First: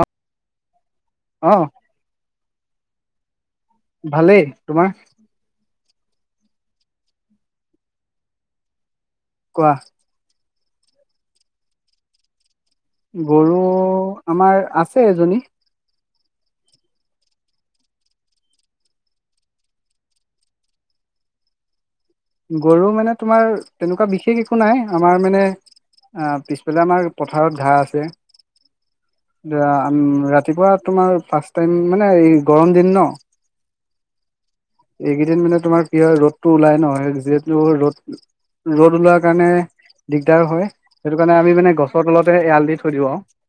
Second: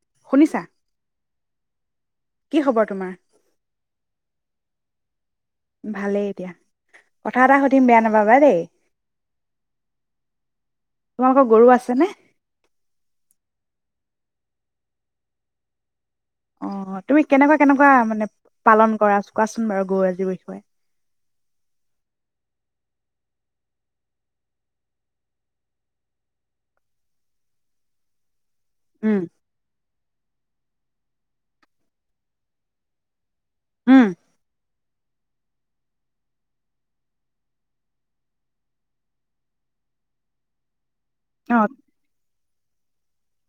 অ শুনিছা? অ'। কি খবৰ তোমাৰ? ভালে তোমাৰ? ভালে দিয়া এতিয়া কথা এটা সুধিম বেয়া নাপাবা দে। কোৱা। তোমালোকৰ গৰু আছে নে? গৰু আমাৰ আছে এজনী। অ', তুমি কেনেকুৱা কেনেকুৱা মানে পালন কৰা, কোৱাচোন বাৰু গৰুৰ আজি বিষয়ে। গৰু মানে তোমাৰ তেনেকুৱা বিশেষ একো নাই, আমাৰ মানে পিছফালে আমাৰ পথাৰত ঘাঁহ আছে। উম [unintelligible] ৰাতিপোৱা তোমাৰ ফাৰ্ষ্ট টাইম মানে গৰম দিন ন'। উম। এই কেইদিন মানে তোমাৰ পিয়ৰ ৰ'দ টো ওলাই ন'? যিহেতু, ৰদ ওলোৱাৰ কাৰণে দিগদাৰ হয়। সেইটোকাৰণে আমি অ মানে গছৰ তলতে এয়াল দি [unintelligible]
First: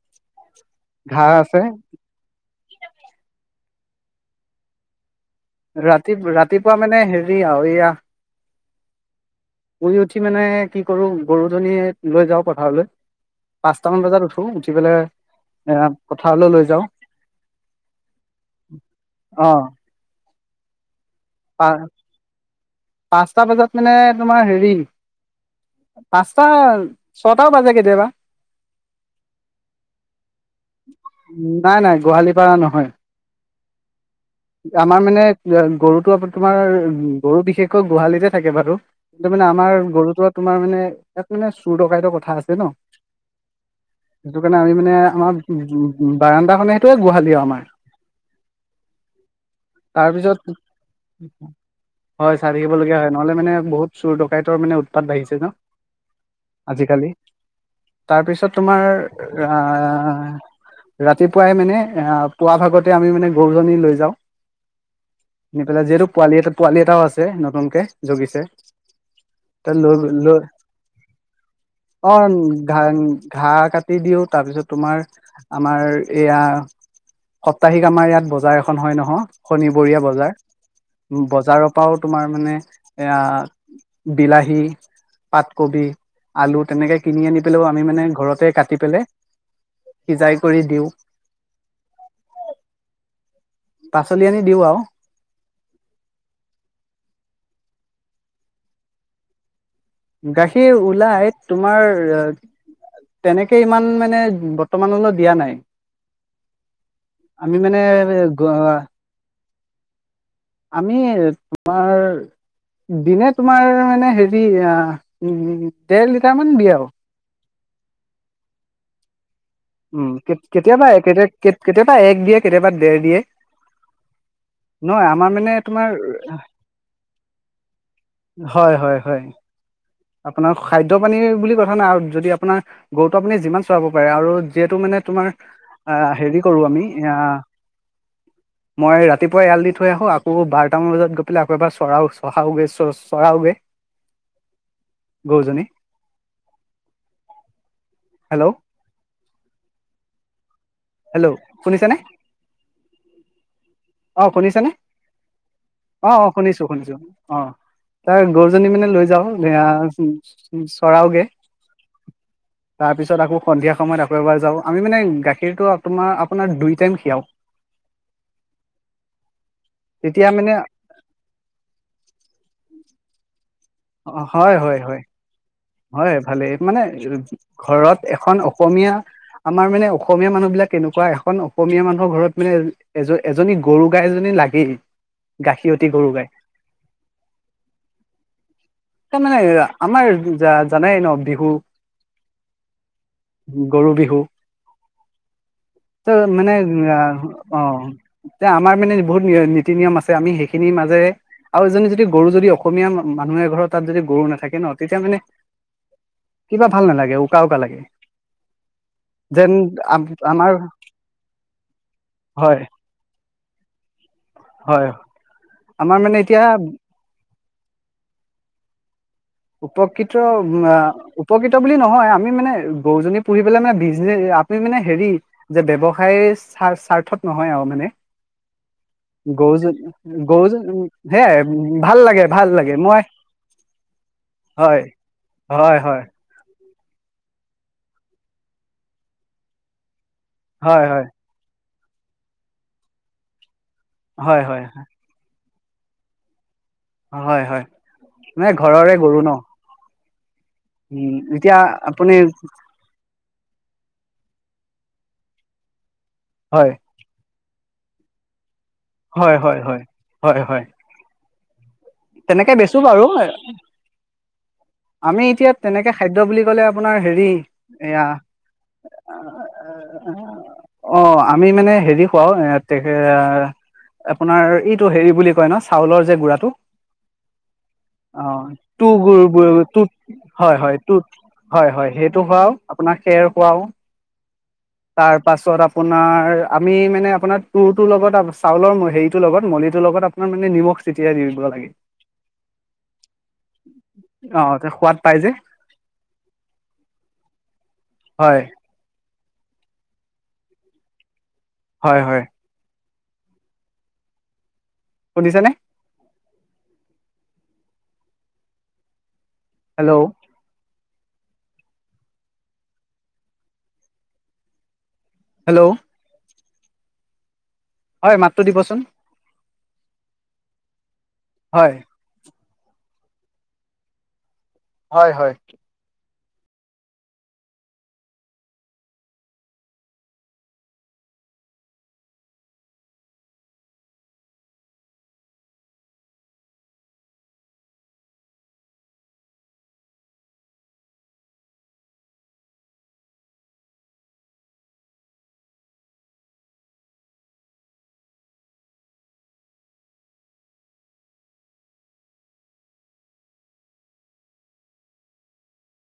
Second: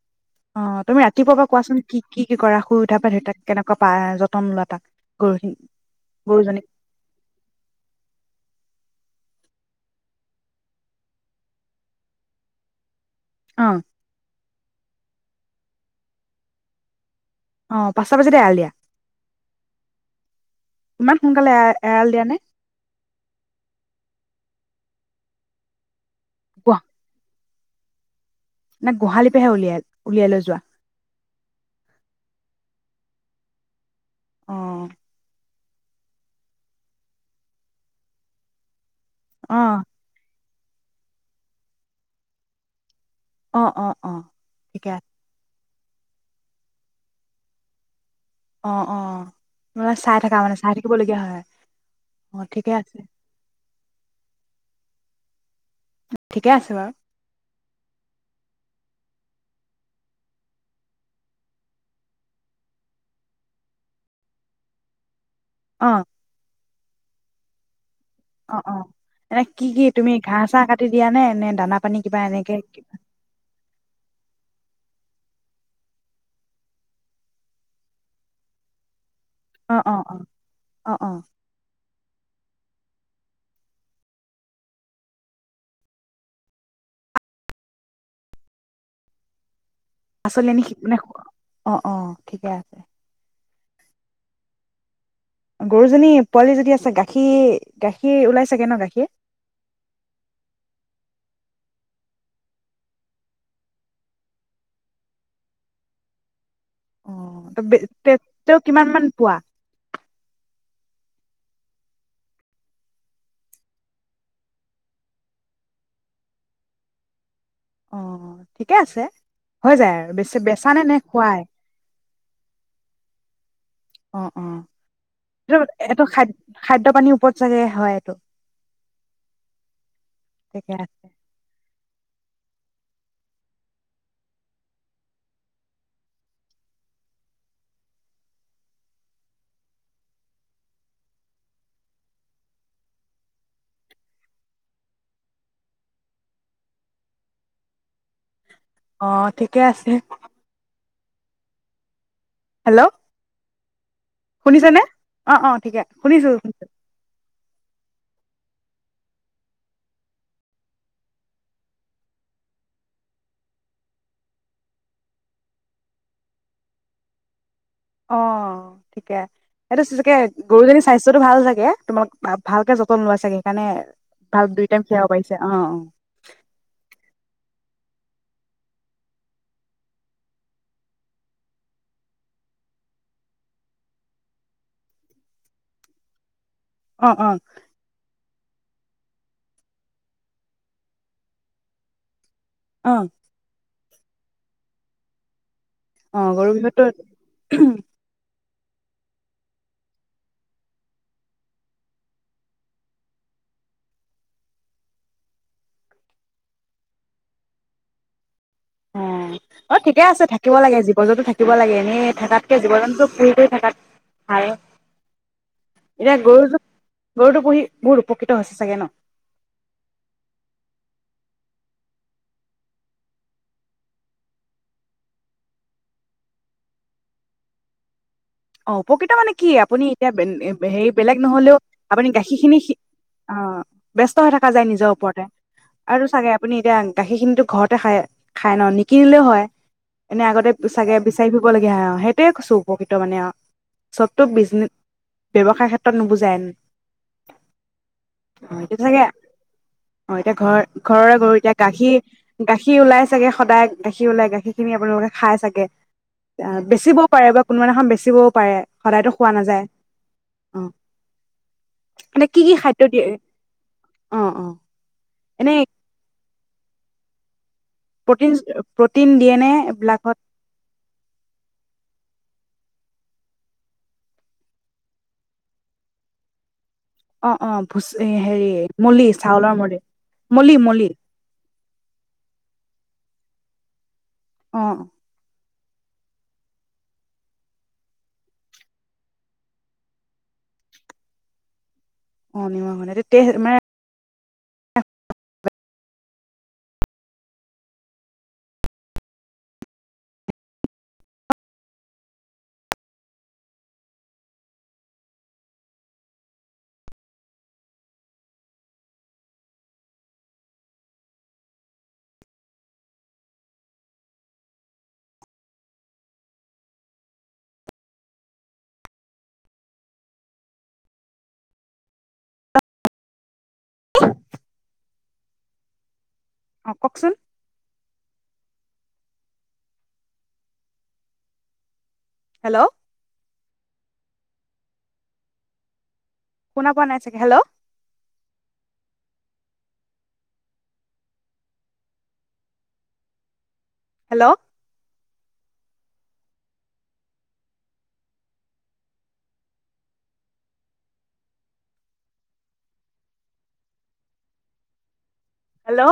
অ', তুমি ৰাতি ঘাঁহ পোৱাৰ পৰা আছে কোৱাচোন কি কি কৰা শুই উঠাৰ পৰা দেউতাক কেনেক [unintelligible] ৰাতি পুৱা মানে হেৰি আৰু এইয়া শুই মানে কি কৰোঁ গুৰু জনীয়ে লৈ যাওঁ পথাৰলৈ। অ পাঁচ টা মান বজাত উঠো, উঠিপেলাই এয়া পথাৰলৈ লৈ যাওঁ। অ' পাঁচটা বজাতে এৰাল দিয়া ইমান সোনকালে এ অহ' এৰাল দিয়া নে পাঁচটা বজাত মানে [unintelligible] হেৰি, পাঁচটা, ছয়টা [unintelligible] বাজে কেতিয়াবা, না গোহালিপে হে উলিয়াই উলিয়াই, [unintelligible] যোৱা, না নাই গোহলি পৰা নহয় অ আমাৰ মানে ইয়াৰ গৰুটো আকৌ তোমাৰ গৰু বিশেষকৈ গোহালিতে থাকে বাৰু। তাৰ মানে অ আমাৰ গৰুটো তোমাৰ মানে ইয়াত মানে চুৰ ডকাইতৰ কথা আছে ন। অ অ অ সেইটো কেনে আমি ঠিকে মানে আছে আমাৰ [unintelligible] বাৰাণ্ডাখনে সিতয়ে গোহালিও আমাৰ অ অ মানে চাই থাকা তাৰপিছত মানে চাই থাকিবলগীয়া হয় হয় অ চাই ঠিকে থাকিব আছে লগীয়া হয়, নহ'লে মানে বহুত চুৰ ডকাইতৰ মানে উৎ পাত বাঢ়িছে ন। ঠিকে আছে বাৰু আজিকালি তাৰ পিছত তোমাৰ [unintelligible] ৰাতিপুৱাই মানে পুৱাভাগতে আমি মানে গৰুজনি লৈ যাওঁ নি অ পেলাই যিহেতু পোৱালী এটা পোৱালী এটাও আছে নতুন কে যোগিছে অ অ এনে কি [unintelligible] কি তুমি লৈ লৈ ঘাঁহ চাহ কাটি দিয়া নে নে দানা পানী অ কিবা এনেকে [unintelligible] ঘাঁহ কাটি দিওঁ তাৰপিছত তোমাৰ আমাৰ এয়া সাপ্তাহিক আমাৰ ইয়াত বজাৰ এখন হয় নহ অ অ শনিবৰীয়া অ বজাৰ অ অ বজাৰৰ পৰাও তোমাৰ মানে এয়া বিলাহী পাতকবি আলু তেনেকে কিনি আনি পেলাওঁ আমি মানে ঘৰতে কাটি পেলে আচলে নেকি মানে অ অ ঠিকে আছে পাচলি আনি দিও আও গৰুজনী পোৱালী যদি আছে গাখীৰ গাখীৰ উলাই চাগে ন গাখীৰ, গাখীৰ উলাই তোমাৰ তেনেকে ইমান মানে বৰ্তমান লৈ দিয়া নাই অ আমি মানে [unintelligible] তে তেও কিমান মান পোৱা আমি তোমাৰ দিনে তোমাৰ মানে হেৰি আ ডেৰলিটাৰ মান দিয়ে আৰু অ ঠিকে আছে হৈ যায় উম আৰু কে বেছি কে বেচা নে কেতিয়াবা নে কে কে খুৱাই কেতিয়াবা কেতিয়াবা এক দিয়ে কেতিয়াবা দেৰ দিয়ে অ অ নহয় আমাৰ মানে তোমাৰ সেইটো খাদ্য খাদ্য পানীৰ ওপৰত [unintelligible] হয়। এইটো হয়, হয়, হয়। আপোনাৰ ঠিকে খাদ্য আছে পানী বুলি কথা নাই আৰু। যদি আপোনাৰ গৰুটো আপুনি যিমান চৰাব পাৰে, আৰু যিহেতু মানে তোমাৰ আ' হেৰি কৰু আমি, মই ৰাতিপুৱাই এৰাল দি থৈ আহু, আকৌ বাৰটা মান বজাত গৈ আকৌ এবাৰ চৰাও চহাওগে, চৰাওগে। গৰুজনী হেল্ল' অ', ঠিকে আছে। হেল্ল', শুনিছানে? হেল্ল'। অ', শুনিছানে? শুনিছেনে অ অ ঠিকে অ', শুনিছো অ', শুনিছো শুনিছোঁ শুনিছোঁ অ'। তাৰ গৰুজনী মানে লৈ যাওঁ। হেয়া চৰাওঁগে। তাৰপিছত আকৌ সন্ধিয়া সময়ত আকৌ এবাৰ যাওঁ। আমি মানে গাখীৰটো তোমাৰ আপোনাৰ, আপোনাৰ দুই টাইম ক্ষীৰাও। অ'। ঠিকে সেইটো চা চাগে তেতিয়া মানে গৰুজনীৰ স্বাস্থ্যটো ভাল চাগে, ভা ভালকে জপি [unintelligible] চাগে ভাল হয় হয় দুইতাইম হয় খীৰাব পাৰিছে অ' হয়, ভালেই, মানে ঘৰত। এখন অসমীয়া, আমাৰ মানে অসমীয়া মানুহ বিলাক কেনেকুৱা এখন, অসমীয়া মানুহৰ ঘৰত মানে এজ এজনী গৰুগাই এজনী লাগেই, গাখীৰতী গৰু গাই। অ', অ' একদম মানে, আমাৰ জা জানাই ন' বিহু অ'। গৰু বিহু অ ত' গৰু মানে, বিহুতো অ' এ আমাৰ মানে বহুত নি নিতি-নিয়ম আছে, আমি সেইখিনি মাজেৰে আৰু এজনী যদি গৰু যদি অসমীয়া মা মানুহ এঘৰত তাত যদি গৰু নাথাকে ন', তেতিয়া মানে কিবা ভাল নালাগে। উকা উকা লাগে। অ', যেন অ', ঠিকে আছে, আমাৰ থাকিও লাগে, জীৱ-জন্তু থাকিব লাগে এনেই থাকাতকে হয় জীৱ-জন্তু [unintelligible] [unintelligible] ভাল, হয় আমাৰ এতিয়া মানে গৰুটো, গৰুটো পুহি। বহুত উপকৃত হৈছে চাগে ন'? উপকৃত উম আ, উপকৃত বুলি নহয়, আমি মানে, গৰুজনী পুহি পেলাই মানে, বিজনেছ আমি মানে হেৰী, ব্যৱসায়ীৰ স্বাৰ-স্বাৰ্থত নহয় আৰু মানে। অ' উপকৃত মানে কি, গৰুজনী আপুনি এতিয়া গৰুজনী [unintelligible] হেৰি বেলেগ সেয়াই নহলেও ভাল আপুনি লাগে ভাল গাখীৰখিনি লাগে খীৰ মই অ', [unintelligible] [unintelligible] থকা যায় হয় নিজৰ ওপৰতে, হয় হয় আৰু চাগে আপুনি [unintelligible] গাখীৰখিনিতো ঘৰতে খায়, খায় ন', নিকিনিলেও হয়। এনে আগতে হয় চাগে হয় বিচাৰি ফুৰিব লাগি আআউ হয়তু আই কৈছু উপবিত্ৰ মনে আৰু ছব তু হয় হয় বিজনেছ ব্যৱসায় ক্ষেত্ৰত নুবুজেন ও, হয় হয়, মানে ঘৰৰ আই গৰু নহ। ওইত। এতিয়া ঘৰ ঘৰৰে আই গৰু গাখীৰ আপুনি গাখীৰ উলাই চাগে। সদায় গাখীৰ উলাই গাখীৰখিনি আপোনালোকে খাই চাগে। এতিয়া হয় বেচিব পাৰে বা কোনবা দিনাখন বেছিব। পাৰে। সদায়তো খোৱা হয় হয় নাযায় হয়, হয় অ হয়, এনে কি তেনেকে কি বেছোঁ খাদ্য দিয়ে বাৰু, অ অ আমি এতিয়া এনে তেনেকে খাইটো বুলি। ইফালে আপোনাৰ হেৰি আইয়াহ প্ৰটিন প্ৰটিন আ দিয়ে নে আ আ, এইবিলাকত অ', আমি মানে হেৰি খুৱাওঁ। শিখেগা আপোনাৰ এইটো হেৰি বুলি কোৱা নহয়, চাউলৰ যে গুৰা টো। অ অ ভুচ হেৰি এ তু মলি গুৰগো চাউলৰ গৈআগো মলি তুত মলি হয় হয় মলি তুত সেইটো বাৰু খেৰ খুৱাওঁ অ তাৰ পাছত আপোনাৰ, আমি মানে আপোনাৰ তু তু লগত চাউলৰ হেৰি টো লগত, মূলি টো লগত, আপোনাৰ মানে নিমখ চেতিয়াই দি ল'ব লাগে। অ', নিমখ হ'লে তেতিয়াহে মে, অ' যে সোৱাদ পায় যে। হয়। হয় হয়। শুনিছে নে? হেলো। হেলো। হয়, মাতটো দিবা চোন। হয়। হয়-হয়। অ', কওক চোন। হেলো। শুনা পোৱা নাই চাগে হেলো। হেলো। হেলো।